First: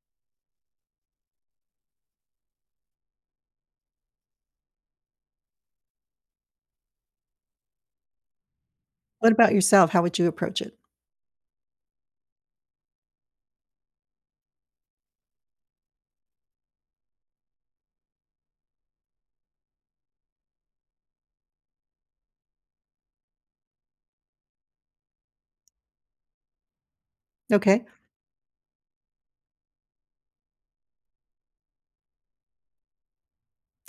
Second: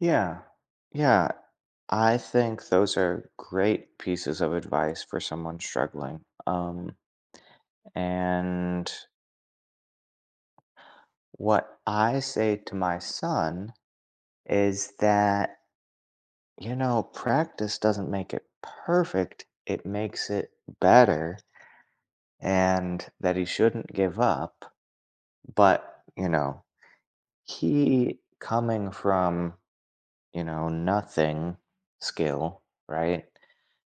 Yeah. Yeah. I think those are great pieces of advice for someone struggling. Um. And What about yourself? How would you approach it? What I say to my son is that, you know, practice doesn't make it perfect, it makes it better. And that he shouldn't give up, but, you know, Okay. he coming from, you know, nothing skill, right?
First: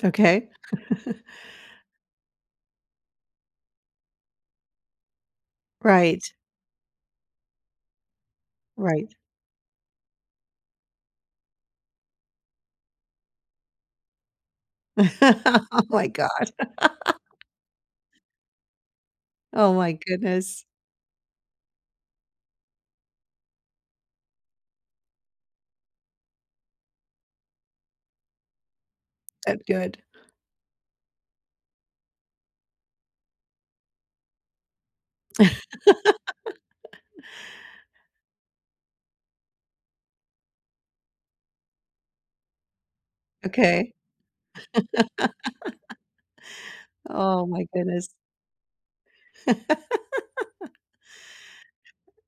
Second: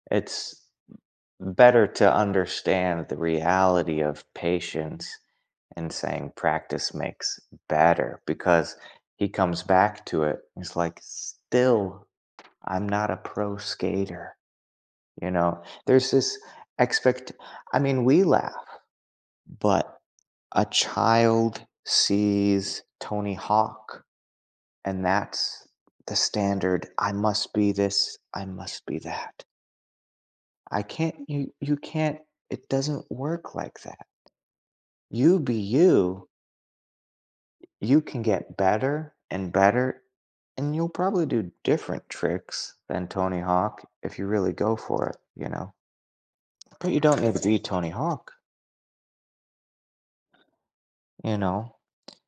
Okay. It's, better to understand the reality of patience and saying Right. practice makes better because Right. he comes back to it. It's, like, still, I'm not a pro skater, you know, Oh, my there's God. this expect I mean, we laugh, Oh, my but, goodness. a child sees Tony Hawk. And that's the standard. I must be this, I must be that. That good. I can't, you you can't, it doesn't work like that. You be you. You can get better and better, and you'll probably do different tricks than Tony Hawk Okay. if you really go for it, you know. But, you don't need to Oh, be my Tony goodness. Hawk. You know?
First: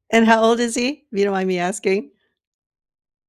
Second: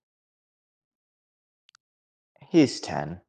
And how old is he? If you don't mind me asking? He's 10.